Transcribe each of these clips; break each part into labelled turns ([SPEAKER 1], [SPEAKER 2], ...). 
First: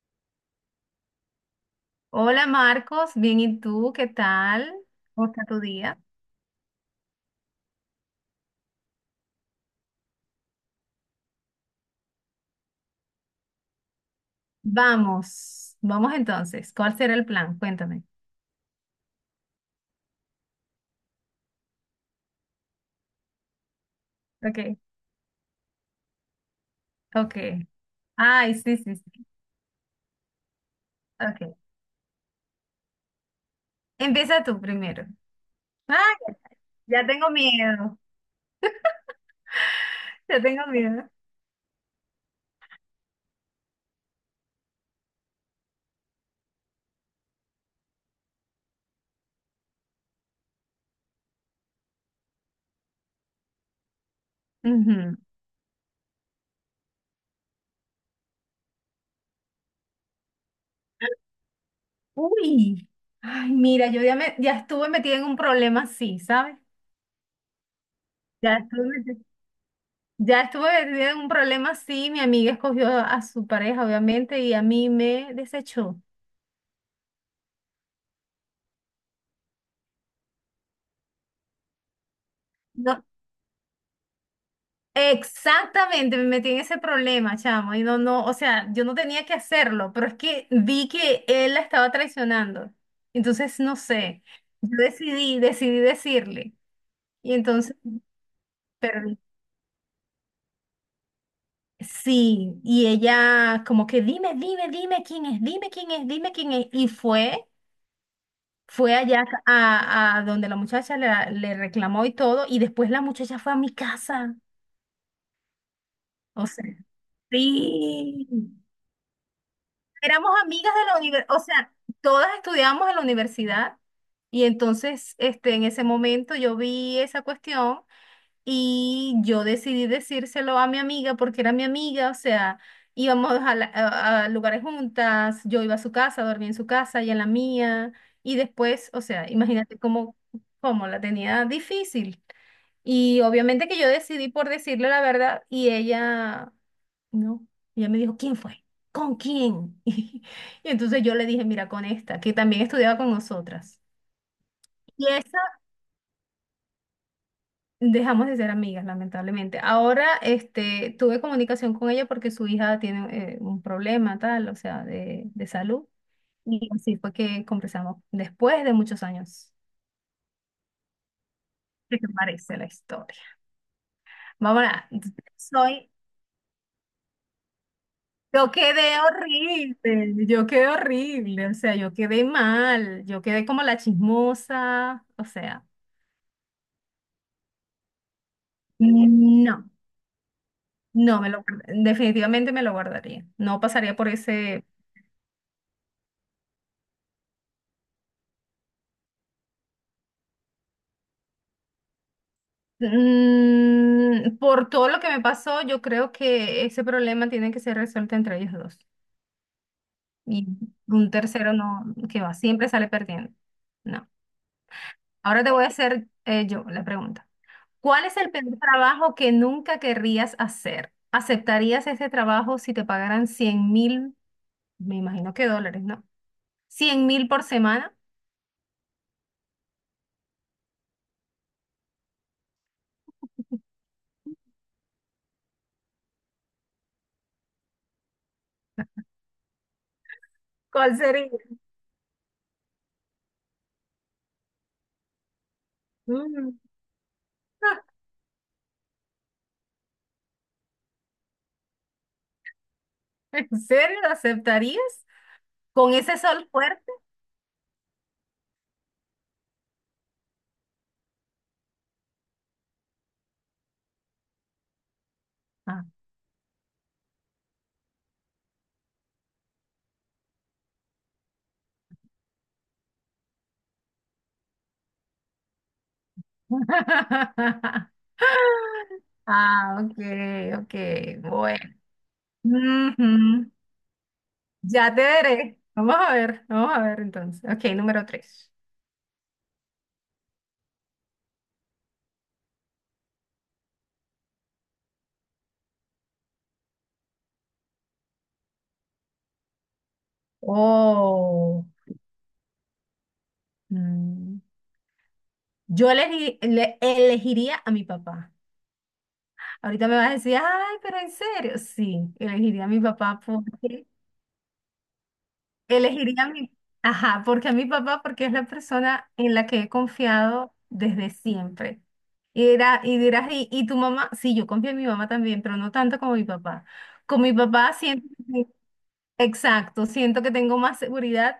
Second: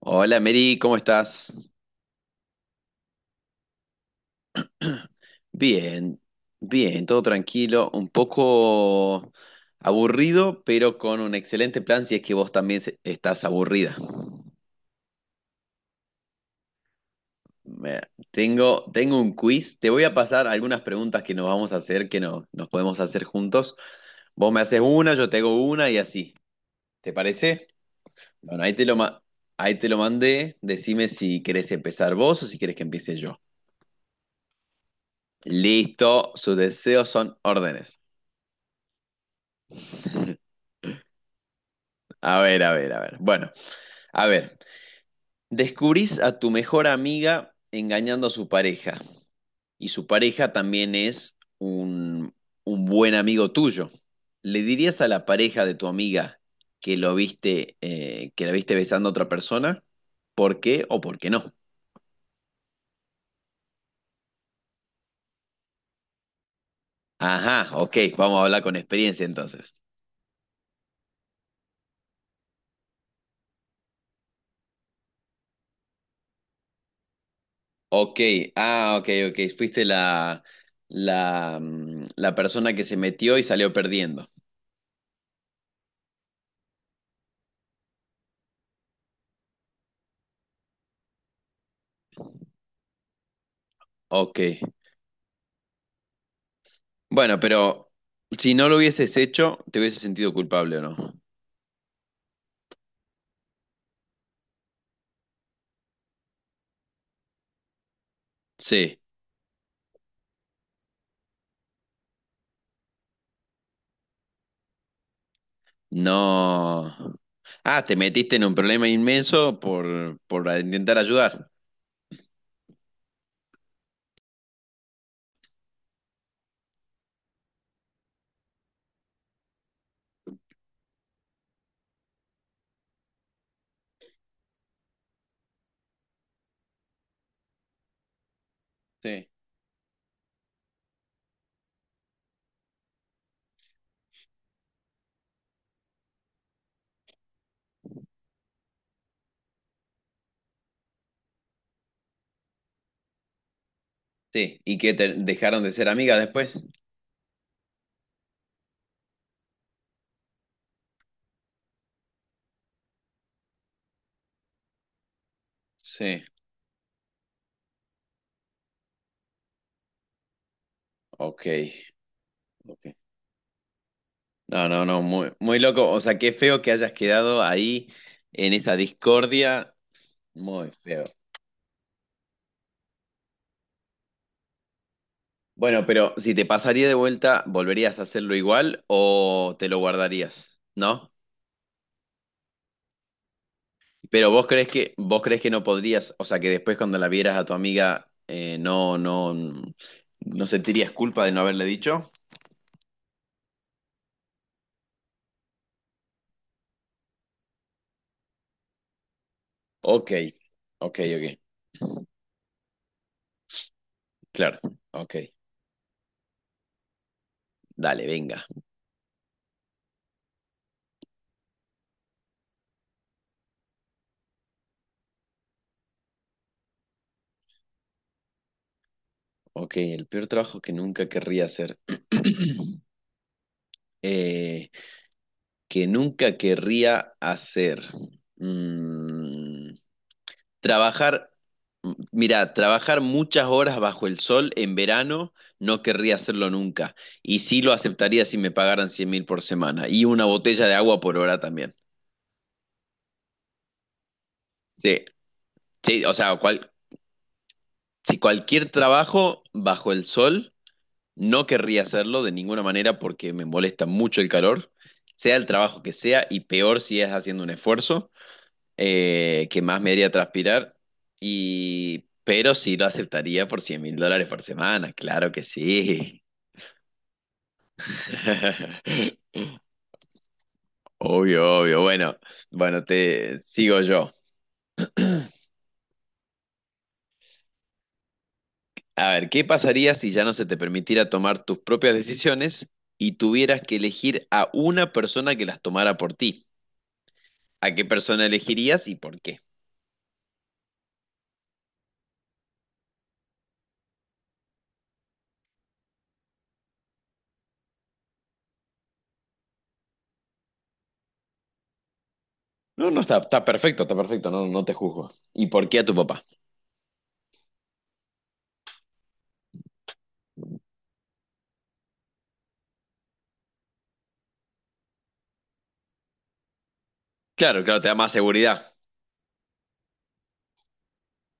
[SPEAKER 1] Hola Mary, ¿cómo estás?
[SPEAKER 2] Hola Marcos, bien, ¿y tú? ¿Qué tal? ¿Cómo está tu día?
[SPEAKER 1] Bien, bien, todo tranquilo, un poco aburrido, pero con un excelente plan si es que vos también estás aburrida.
[SPEAKER 2] Vamos, vamos entonces. ¿Cuál será el plan?
[SPEAKER 1] Me-
[SPEAKER 2] Cuéntame.
[SPEAKER 1] tengo un quiz, te voy a pasar algunas preguntas que nos vamos a hacer, que no, nos podemos hacer juntos. Vos me
[SPEAKER 2] Ok,
[SPEAKER 1] haces una, yo te hago una y así. ¿Te
[SPEAKER 2] ok.
[SPEAKER 1] parece?
[SPEAKER 2] Ay,
[SPEAKER 1] Bueno,
[SPEAKER 2] sí, sí, sí.
[SPEAKER 1] ahí te lo mandé, decime si
[SPEAKER 2] Ok.
[SPEAKER 1] querés empezar vos o si querés que empiece yo.
[SPEAKER 2] Empieza tú primero.
[SPEAKER 1] Listo,
[SPEAKER 2] Ay,
[SPEAKER 1] sus
[SPEAKER 2] ya
[SPEAKER 1] deseos
[SPEAKER 2] tengo
[SPEAKER 1] son
[SPEAKER 2] miedo.
[SPEAKER 1] órdenes.
[SPEAKER 2] Ya tengo miedo.
[SPEAKER 1] A ver, a ver, a ver. Bueno, a ver. Descubrís a tu mejor amiga engañando a su pareja. Y su pareja también es un buen amigo tuyo. ¿Le dirías a
[SPEAKER 2] Ujú.
[SPEAKER 1] la pareja de tu amiga que que la viste besando a otra persona? ¿Por qué o por qué no?
[SPEAKER 2] Uy. Ay, mira, yo ya estuve metida en un problema así, ¿sabes?
[SPEAKER 1] Ajá, ok, vamos a
[SPEAKER 2] Ya
[SPEAKER 1] hablar con
[SPEAKER 2] estuve metida,
[SPEAKER 1] experiencia entonces.
[SPEAKER 2] ya estuve metida en un problema así. Mi amiga escogió a su pareja, obviamente, y a mí me desechó.
[SPEAKER 1] Ok, ah, ok, ok. Fuiste la persona que se
[SPEAKER 2] No.
[SPEAKER 1] metió y salió perdiendo.
[SPEAKER 2] Exactamente, me metí en ese problema, chamo, y no, no, o sea, yo no tenía que hacerlo, pero es que vi que él la estaba traicionando. Entonces, no sé,
[SPEAKER 1] Ok.
[SPEAKER 2] yo decidí decirle. Y
[SPEAKER 1] Bueno,
[SPEAKER 2] entonces,
[SPEAKER 1] pero si no lo hubieses
[SPEAKER 2] perdí.
[SPEAKER 1] hecho, ¿te hubieses sentido culpable o no?
[SPEAKER 2] Sí, y ella como que dime, dime, dime quién es, dime quién es, dime quién es. Y fue
[SPEAKER 1] Sí,
[SPEAKER 2] allá a donde la muchacha le reclamó y todo, y después la muchacha fue a mi casa. O sea,
[SPEAKER 1] no. Ah, te
[SPEAKER 2] sí.
[SPEAKER 1] metiste en un problema inmenso por,
[SPEAKER 2] Éramos
[SPEAKER 1] por
[SPEAKER 2] amigas de
[SPEAKER 1] intentar
[SPEAKER 2] la universidad, o
[SPEAKER 1] ayudar.
[SPEAKER 2] sea, todas estudiábamos en la universidad y entonces, este, en ese momento yo vi esa cuestión y yo decidí decírselo a mi amiga porque era mi amiga, o sea, íbamos a lugares juntas, yo iba a su casa, dormía en su casa y en la mía y después, o
[SPEAKER 1] Sí,
[SPEAKER 2] sea, imagínate cómo la tenía difícil. Y obviamente que yo decidí por decirle la verdad y ella no. Y ella me dijo, ¿quién fue? ¿Con quién? Y entonces yo le dije, mira, con esta, que también estudiaba con nosotras.
[SPEAKER 1] sí. ¿Y que
[SPEAKER 2] Y
[SPEAKER 1] te
[SPEAKER 2] esa
[SPEAKER 1] dejaron de ser amigas después?
[SPEAKER 2] dejamos de ser amigas, lamentablemente. Ahora, este, tuve comunicación con ella porque su hija tiene un problema tal, o sea, de salud.
[SPEAKER 1] Sí,
[SPEAKER 2] Y así fue que conversamos después de muchos años.
[SPEAKER 1] ok,
[SPEAKER 2] ¿Qué te parece la
[SPEAKER 1] ok.
[SPEAKER 2] historia? Vamos
[SPEAKER 1] No, no,
[SPEAKER 2] a,
[SPEAKER 1] no, muy, muy loco.
[SPEAKER 2] soy
[SPEAKER 1] O sea, qué feo que hayas quedado ahí en esa discordia.
[SPEAKER 2] Yo quedé
[SPEAKER 1] Muy feo.
[SPEAKER 2] horrible, o sea, yo quedé mal, yo quedé como la chismosa, o sea,
[SPEAKER 1] Bueno, pero si te pasaría de vuelta, ¿volverías a hacerlo igual o
[SPEAKER 2] no,
[SPEAKER 1] te lo guardarías? ¿No?
[SPEAKER 2] definitivamente me lo guardaría, no pasaría por
[SPEAKER 1] Pero vos
[SPEAKER 2] ese.
[SPEAKER 1] crees que, vos crees que no podrías, o sea, que después cuando la vieras a tu amiga, no, no sentirías culpa de no haberle dicho.
[SPEAKER 2] Mm, por todo lo que me pasó, yo creo que ese problema tiene que ser resuelto entre ellos dos,
[SPEAKER 1] Ok,
[SPEAKER 2] y
[SPEAKER 1] ok,
[SPEAKER 2] un
[SPEAKER 1] ok,
[SPEAKER 2] tercero no, que va, siempre sale perdiendo, no.
[SPEAKER 1] claro, ok,
[SPEAKER 2] Ahora te voy a hacer yo la pregunta. ¿Cuál
[SPEAKER 1] dale,
[SPEAKER 2] es el peor
[SPEAKER 1] venga.
[SPEAKER 2] trabajo que nunca querrías hacer? ¿Aceptarías ese trabajo si te pagaran 100.000, me imagino que dólares, ¿no? ¿100.000 por semana?
[SPEAKER 1] Ok, el peor trabajo que nunca querría hacer. Eh, que nunca querría hacer. Mm,
[SPEAKER 2] ¿Cuál sería?
[SPEAKER 1] Trabajar, mirá, trabajar muchas horas bajo el sol en verano no querría hacerlo
[SPEAKER 2] Mm.
[SPEAKER 1] nunca. Y sí lo aceptaría si me pagaran 100.000 por semana. Y una botella de agua por hora también.
[SPEAKER 2] ¿En serio lo
[SPEAKER 1] Sí,
[SPEAKER 2] aceptarías? ¿Con
[SPEAKER 1] sí, o
[SPEAKER 2] ese
[SPEAKER 1] sea,
[SPEAKER 2] sol fuerte?
[SPEAKER 1] si cualquier trabajo bajo el sol, no querría hacerlo de ninguna manera porque me molesta mucho el calor, sea el trabajo
[SPEAKER 2] Ah.
[SPEAKER 1] que sea, y peor si es haciendo un esfuerzo. Que más me haría transpirar, pero sí lo aceptaría por $100.000 por semana, claro que sí.
[SPEAKER 2] Ah, ok, ok,
[SPEAKER 1] Obvio,
[SPEAKER 2] bueno.
[SPEAKER 1] obvio. Bueno, bueno, te
[SPEAKER 2] Ujú.
[SPEAKER 1] sigo yo.
[SPEAKER 2] Ya te veré. Vamos a ver entonces. Ok, número tres.
[SPEAKER 1] A ver, ¿qué pasaría si ya no se te permitiera tomar tus propias decisiones y tuvieras que elegir a una persona que las tomara por ti? ¿A qué persona elegirías y por qué?
[SPEAKER 2] Oh. Mm. Yo elegiría a mi papá. Ahorita me vas a decir, ay, pero en serio. Sí, elegiría a mi
[SPEAKER 1] No, no, está,
[SPEAKER 2] papá.
[SPEAKER 1] está perfecto,
[SPEAKER 2] Porque
[SPEAKER 1] está perfecto, no, no te juzgo. ¿Y por qué a tu papá?
[SPEAKER 2] elegiría a mi, ajá, porque a mi papá, porque es la persona en la que he confiado desde siempre. Y, y dirás, ¿y tu mamá? Sí, yo confío en mi mamá también, pero no tanto como mi papá. Con mi
[SPEAKER 1] Claro,
[SPEAKER 2] papá
[SPEAKER 1] claro, te da
[SPEAKER 2] siento,
[SPEAKER 1] más seguridad.
[SPEAKER 2] exacto, siento que tengo más seguridad,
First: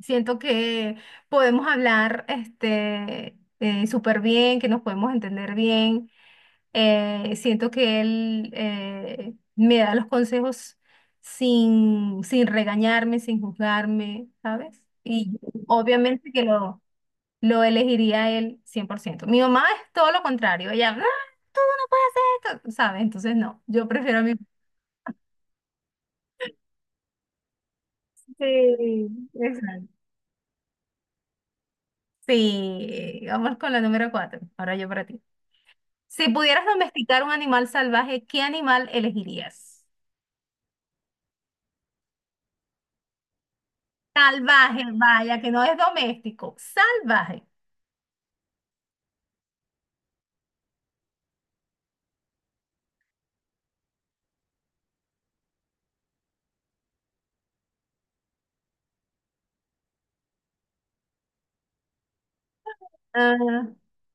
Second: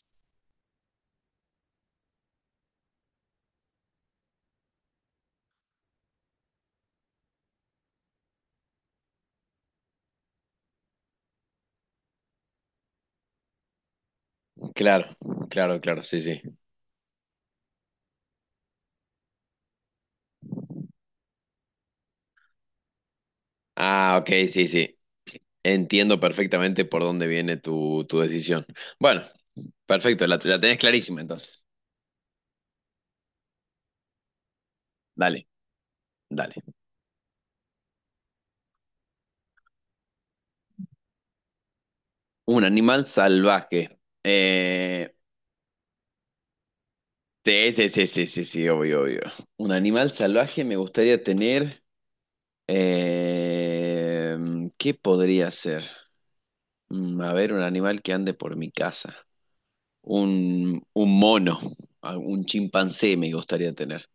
[SPEAKER 2] siento que podemos hablar este, súper bien, que nos podemos entender bien. Siento que él me da los consejos sin regañarme, sin juzgarme, ¿sabes?
[SPEAKER 1] Claro,
[SPEAKER 2] Y
[SPEAKER 1] claro, claro, sí,
[SPEAKER 2] obviamente
[SPEAKER 1] sí.
[SPEAKER 2] que lo elegiría a él 100%. Mi mamá es todo lo contrario, ella, "Ah, esto", ¿sabes? Entonces no, yo
[SPEAKER 1] Ah,
[SPEAKER 2] prefiero a
[SPEAKER 1] ok,
[SPEAKER 2] mi...
[SPEAKER 1] sí, sí. Entiendo perfectamente por dónde viene tu decisión.
[SPEAKER 2] Sí,
[SPEAKER 1] Bueno,
[SPEAKER 2] exacto.
[SPEAKER 1] perfecto, la tenés clarísima entonces.
[SPEAKER 2] Sí, vamos con la número cuatro. Ahora yo para ti.
[SPEAKER 1] Dale,
[SPEAKER 2] Si
[SPEAKER 1] dale.
[SPEAKER 2] pudieras domesticar un animal salvaje, ¿qué animal elegirías?
[SPEAKER 1] Un animal salvaje.
[SPEAKER 2] Salvaje,
[SPEAKER 1] Eh,
[SPEAKER 2] vaya, que no es doméstico, salvaje.
[SPEAKER 1] sí, sí, sí, sí, sí, sí, obvio, obvio. Un animal salvaje me gustaría tener. eh, ¿Qué podría ser? A ver, un animal que ande por mi casa. Un mono, un chimpancé me gustaría tener.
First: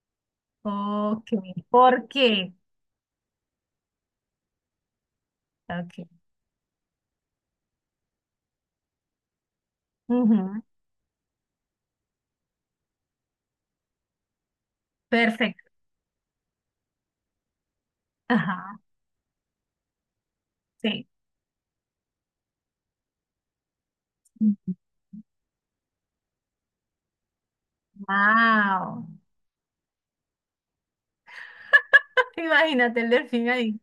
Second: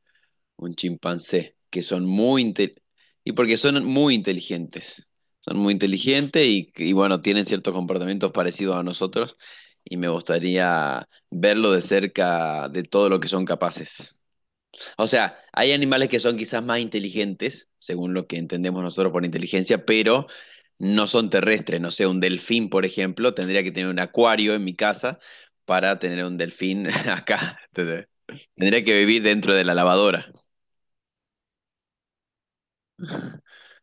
[SPEAKER 1] Un
[SPEAKER 2] Ok,
[SPEAKER 1] chimpancé, que son
[SPEAKER 2] ¿por
[SPEAKER 1] muy
[SPEAKER 2] qué?
[SPEAKER 1] inte- y porque son muy inteligentes. Son muy
[SPEAKER 2] Ok.
[SPEAKER 1] inteligentes y bueno, tienen ciertos comportamientos parecidos a nosotros y me
[SPEAKER 2] Ujú.
[SPEAKER 1] gustaría verlo de cerca de todo lo que son capaces. O sea,
[SPEAKER 2] Perfecto.
[SPEAKER 1] hay animales que son quizás más inteligentes, según lo que
[SPEAKER 2] Ajá,
[SPEAKER 1] entendemos nosotros por inteligencia, pero no
[SPEAKER 2] sí.
[SPEAKER 1] son terrestres. No sé, un delfín, por ejemplo, tendría que tener un acuario en mi casa para tener un delfín acá. Tendría que
[SPEAKER 2] Wow.
[SPEAKER 1] vivir dentro de la lavadora.
[SPEAKER 2] Imagínate el delfín ahí.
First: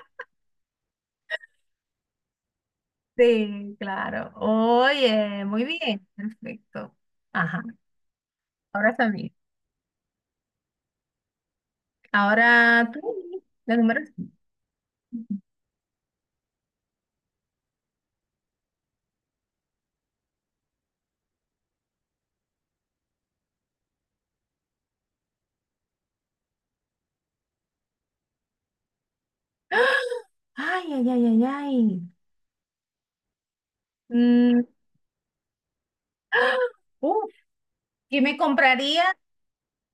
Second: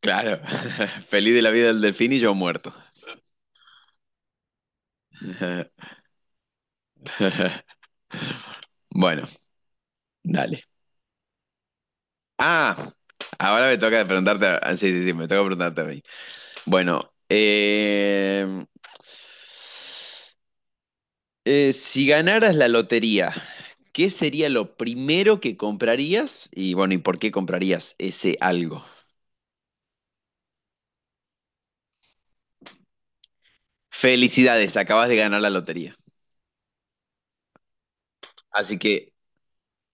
[SPEAKER 1] Claro, feliz de la vida del delfín y yo muerto.
[SPEAKER 2] Sí, claro. Oye, muy bien. Perfecto. Ajá. Ahora
[SPEAKER 1] Bueno,
[SPEAKER 2] también.
[SPEAKER 1] dale.
[SPEAKER 2] Ahora
[SPEAKER 1] Ah,
[SPEAKER 2] tú,
[SPEAKER 1] ahora
[SPEAKER 2] la
[SPEAKER 1] me
[SPEAKER 2] número
[SPEAKER 1] toca
[SPEAKER 2] cinco.
[SPEAKER 1] preguntarte. Sí, sí, sí, me toca preguntarte a mí. Bueno, si ganaras la lotería, ¿qué sería lo primero que comprarías? Y bueno, ¿y por qué comprarías ese algo?
[SPEAKER 2] Ay, ay, ay, ay, ay. Mm,
[SPEAKER 1] Felicidades, acabas de ganar la lotería.
[SPEAKER 2] ¡ah! Uf, ¿qué me
[SPEAKER 1] Así
[SPEAKER 2] compraría?
[SPEAKER 1] que,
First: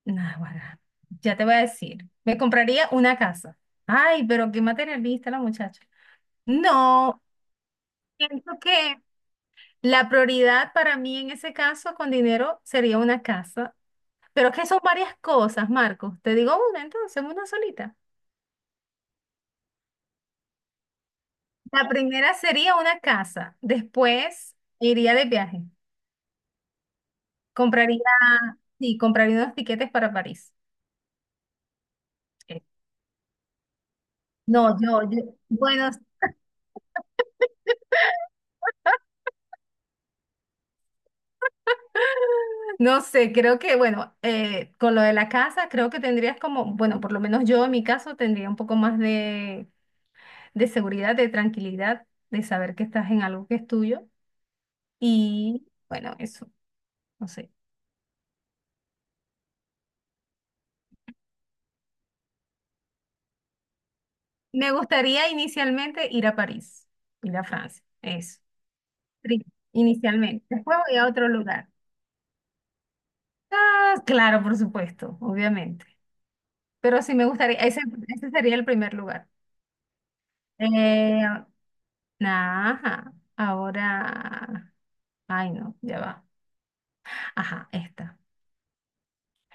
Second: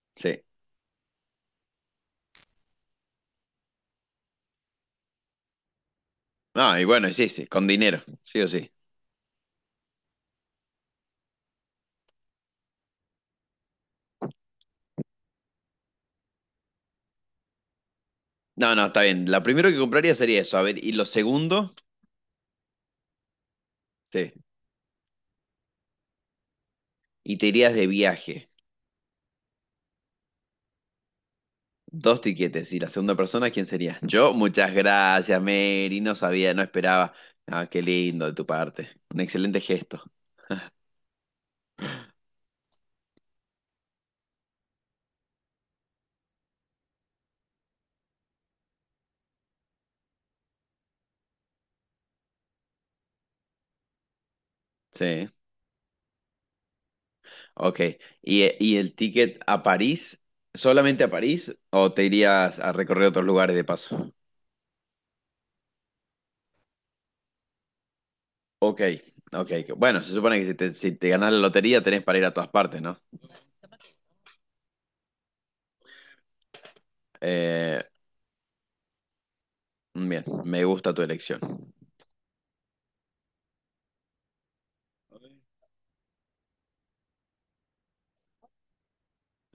[SPEAKER 2] Nah,
[SPEAKER 1] sí.
[SPEAKER 2] guarda, ya te voy a decir. Me compraría una casa. Ay, pero qué materialista la muchacha.
[SPEAKER 1] Ah, y bueno,
[SPEAKER 2] No,
[SPEAKER 1] sí, sí, con dinero, sí o
[SPEAKER 2] siento
[SPEAKER 1] sí.
[SPEAKER 2] que la prioridad para mí en ese caso con dinero sería una casa, pero es que son varias cosas, Marcos. Te digo una entonces, una solita.
[SPEAKER 1] No, no, está bien. La primero que compraría sería eso. A ver, y lo segundo,
[SPEAKER 2] La primera sería una casa,
[SPEAKER 1] sí.
[SPEAKER 2] después iría de viaje,
[SPEAKER 1] Y te irías de
[SPEAKER 2] compraría,
[SPEAKER 1] viaje.
[SPEAKER 2] sí, compraría unos tiquetes para París.
[SPEAKER 1] Dos
[SPEAKER 2] Eh,
[SPEAKER 1] tiquetes. Y la segunda persona, ¿quién sería? Yo, muchas
[SPEAKER 2] No, yo,
[SPEAKER 1] gracias,
[SPEAKER 2] bueno,
[SPEAKER 1] Mary. No sabía, no esperaba. Ah, qué lindo de tu parte. Un excelente gesto.
[SPEAKER 2] no sé, creo que, bueno, con lo de la casa, creo que tendrías como, bueno, por lo menos yo en mi caso tendría un poco más de seguridad, de tranquilidad, de saber que estás en algo que es tuyo.
[SPEAKER 1] Sí.
[SPEAKER 2] Y bueno, eso, no sé.
[SPEAKER 1] Ok. ¿Y el ticket a París? ¿Solamente a París? ¿O te irías a recorrer otros lugares de paso?
[SPEAKER 2] Me gustaría inicialmente ir a París, ir a Francia, eso,
[SPEAKER 1] Ok,
[SPEAKER 2] Pri-
[SPEAKER 1] ok. Bueno, se supone que
[SPEAKER 2] inicialmente.
[SPEAKER 1] si te,
[SPEAKER 2] Después
[SPEAKER 1] si
[SPEAKER 2] voy a
[SPEAKER 1] te
[SPEAKER 2] otro
[SPEAKER 1] ganas la
[SPEAKER 2] lugar.
[SPEAKER 1] lotería tenés para ir a todas partes, ¿no?
[SPEAKER 2] Ah, claro, por supuesto, obviamente. Pero sí me gustaría, ese,
[SPEAKER 1] Eh,
[SPEAKER 2] ese sería el primer lugar.
[SPEAKER 1] Bien, me gusta tu
[SPEAKER 2] Eh,
[SPEAKER 1] elección.
[SPEAKER 2] ajá, ahora, ay no, ya va. Ajá, esta.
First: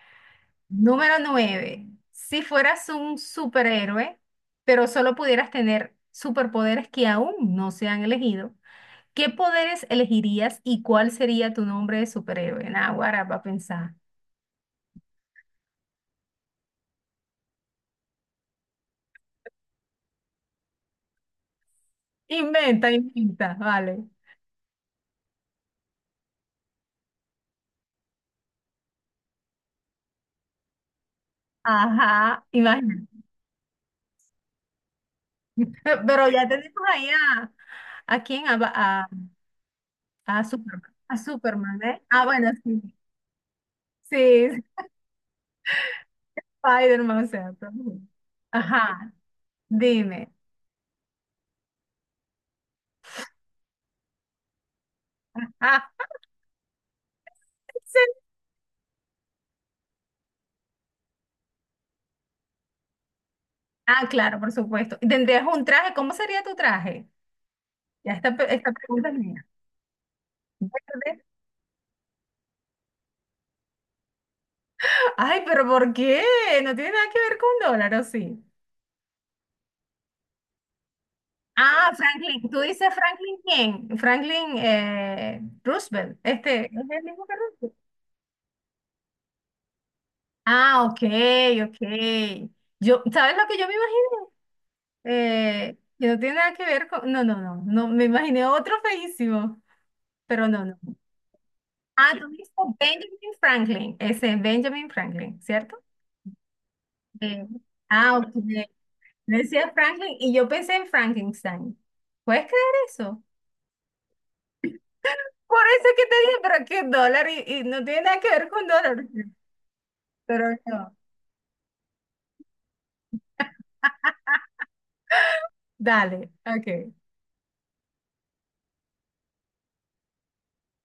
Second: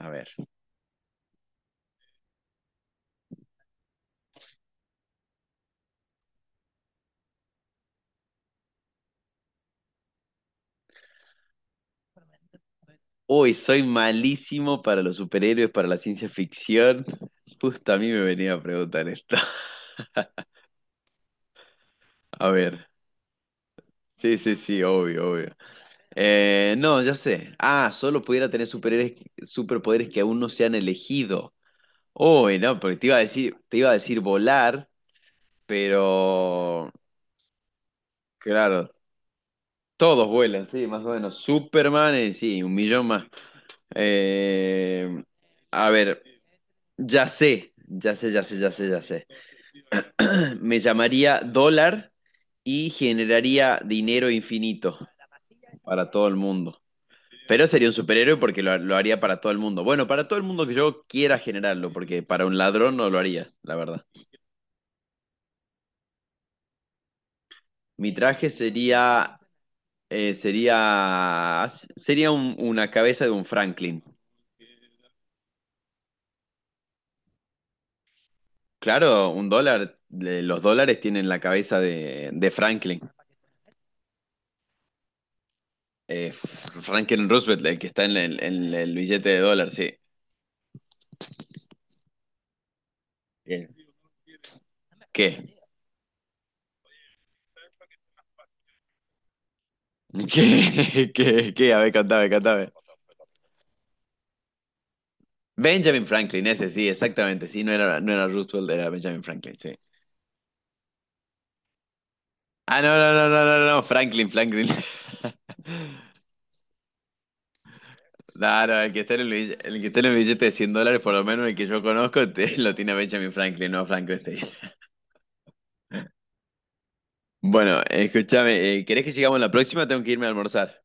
[SPEAKER 1] A ver.
[SPEAKER 2] Número nueve. Si fueras un superhéroe, pero solo pudieras tener superpoderes que aún no se han elegido. ¿Qué poderes elegirías y cuál sería tu nombre de superhéroe? Naguará, para
[SPEAKER 1] Uy, soy
[SPEAKER 2] pensar.
[SPEAKER 1] malísimo para los superhéroes, para la ciencia ficción. Justo a mí me venía a preguntar esto. A ver.
[SPEAKER 2] Inventa, inventa, vale.
[SPEAKER 1] Sí, sí, sí, obvio, obvio. No, ya sé. Ah, solo pudiera tener superpoderes que aún no se han elegido.
[SPEAKER 2] Ajá,
[SPEAKER 1] Uy, no, porque te
[SPEAKER 2] imagina.
[SPEAKER 1] iba a decir, te iba a decir volar,
[SPEAKER 2] Pero ya tenemos
[SPEAKER 1] pero
[SPEAKER 2] ahí ¿a quién? A,
[SPEAKER 1] claro, todos
[SPEAKER 2] a
[SPEAKER 1] vuelan, sí,
[SPEAKER 2] Superman.
[SPEAKER 1] más o
[SPEAKER 2] A
[SPEAKER 1] menos.
[SPEAKER 2] Superman, ¿eh?
[SPEAKER 1] Superman,
[SPEAKER 2] Ah, bueno,
[SPEAKER 1] sí, un
[SPEAKER 2] sí.
[SPEAKER 1] millón más.
[SPEAKER 2] Sí, sí,
[SPEAKER 1] Eh, a ver,
[SPEAKER 2] Spider-Man,
[SPEAKER 1] ya
[SPEAKER 2] o sea, todo
[SPEAKER 1] sé,
[SPEAKER 2] bien.
[SPEAKER 1] ya sé, ya sé, ya sé, ya
[SPEAKER 2] Ajá,
[SPEAKER 1] sé.
[SPEAKER 2] dime.
[SPEAKER 1] Me llamaría dólar y generaría dinero infinito
[SPEAKER 2] Ah,
[SPEAKER 1] para todo el mundo. Pero sería un
[SPEAKER 2] sí.
[SPEAKER 1] superhéroe porque lo haría para todo el mundo. Bueno, para todo el mundo que yo quiera generarlo, porque para un ladrón no lo haría, la verdad.
[SPEAKER 2] Ah, claro, por supuesto. ¿Y ¿Tendrías un traje? ¿Cómo sería tu traje?
[SPEAKER 1] Mi
[SPEAKER 2] Ya esta,
[SPEAKER 1] traje
[SPEAKER 2] esta pregunta es mía.
[SPEAKER 1] eh,
[SPEAKER 2] Verde.
[SPEAKER 1] sería, sería una cabeza de un Franklin.
[SPEAKER 2] Ay, pero ¿por qué? No tiene nada que ver con dólar, ¿o sí?
[SPEAKER 1] Claro, un dólar, los dólares tienen la cabeza
[SPEAKER 2] Ah,
[SPEAKER 1] de
[SPEAKER 2] Franklin, tú dices
[SPEAKER 1] Franklin.
[SPEAKER 2] Franklin ¿quién? Franklin Roosevelt,
[SPEAKER 1] Eh,
[SPEAKER 2] este, ¿es el mismo
[SPEAKER 1] Franklin
[SPEAKER 2] que
[SPEAKER 1] Roosevelt, el
[SPEAKER 2] Roosevelt?
[SPEAKER 1] que está en el billete de dólar, sí.
[SPEAKER 2] Ah, ok, ok. Yo, ¿sabes lo que yo
[SPEAKER 1] Bien.
[SPEAKER 2] me
[SPEAKER 1] ¿Qué?
[SPEAKER 2] imaginé? Que no tiene nada que ver con, no, no, no, no, me imaginé otro feísimo, pero no, no.
[SPEAKER 1] ¿Qué, qué, qué? A ver,
[SPEAKER 2] Ah, tú
[SPEAKER 1] cantame,
[SPEAKER 2] dices
[SPEAKER 1] cantame.
[SPEAKER 2] Benjamin Franklin, ese es Benjamin Franklin, ¿cierto?
[SPEAKER 1] Benjamin Franklin, ese sí, exactamente.
[SPEAKER 2] Eh,
[SPEAKER 1] Sí, no era, no
[SPEAKER 2] ah,
[SPEAKER 1] era
[SPEAKER 2] ok.
[SPEAKER 1] Roosevelt, era Benjamin Franklin,
[SPEAKER 2] Decía
[SPEAKER 1] sí.
[SPEAKER 2] Franklin y yo pensé en Frankenstein. ¿Puedes creer
[SPEAKER 1] Ah, no, no,
[SPEAKER 2] eso?
[SPEAKER 1] no, no, no, no, Franklin, Franklin.
[SPEAKER 2] Por eso es que te dije, pero aquí es dólar y no tiene nada que ver
[SPEAKER 1] No,
[SPEAKER 2] con
[SPEAKER 1] no, el
[SPEAKER 2] dólar.
[SPEAKER 1] que está en el billete, el que está en el billete
[SPEAKER 2] Pero
[SPEAKER 1] de 100
[SPEAKER 2] no.
[SPEAKER 1] dólares, por lo menos el que yo conozco, lo tiene Benjamin Franklin, no Frankenstein.
[SPEAKER 2] Dale, ok.
[SPEAKER 1] Bueno, escúchame, ¿querés que sigamos la próxima? Tengo que irme a almorzar.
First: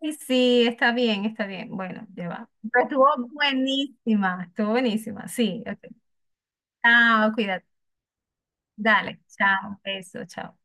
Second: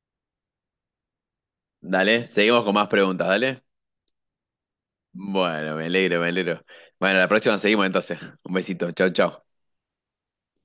[SPEAKER 2] Ay, sí, está bien, está bien. Bueno,
[SPEAKER 1] Dale,
[SPEAKER 2] ya va.
[SPEAKER 1] seguimos con
[SPEAKER 2] Pero
[SPEAKER 1] más
[SPEAKER 2] estuvo
[SPEAKER 1] preguntas, dale.
[SPEAKER 2] buenísima, estuvo buenísima. Sí,
[SPEAKER 1] Bueno, me
[SPEAKER 2] ok.
[SPEAKER 1] alegro, me alegro. Bueno, la
[SPEAKER 2] Chao,
[SPEAKER 1] próxima
[SPEAKER 2] cuídate.
[SPEAKER 1] seguimos entonces. Un besito, chao,
[SPEAKER 2] Dale,
[SPEAKER 1] chao.
[SPEAKER 2] chao, beso, chao.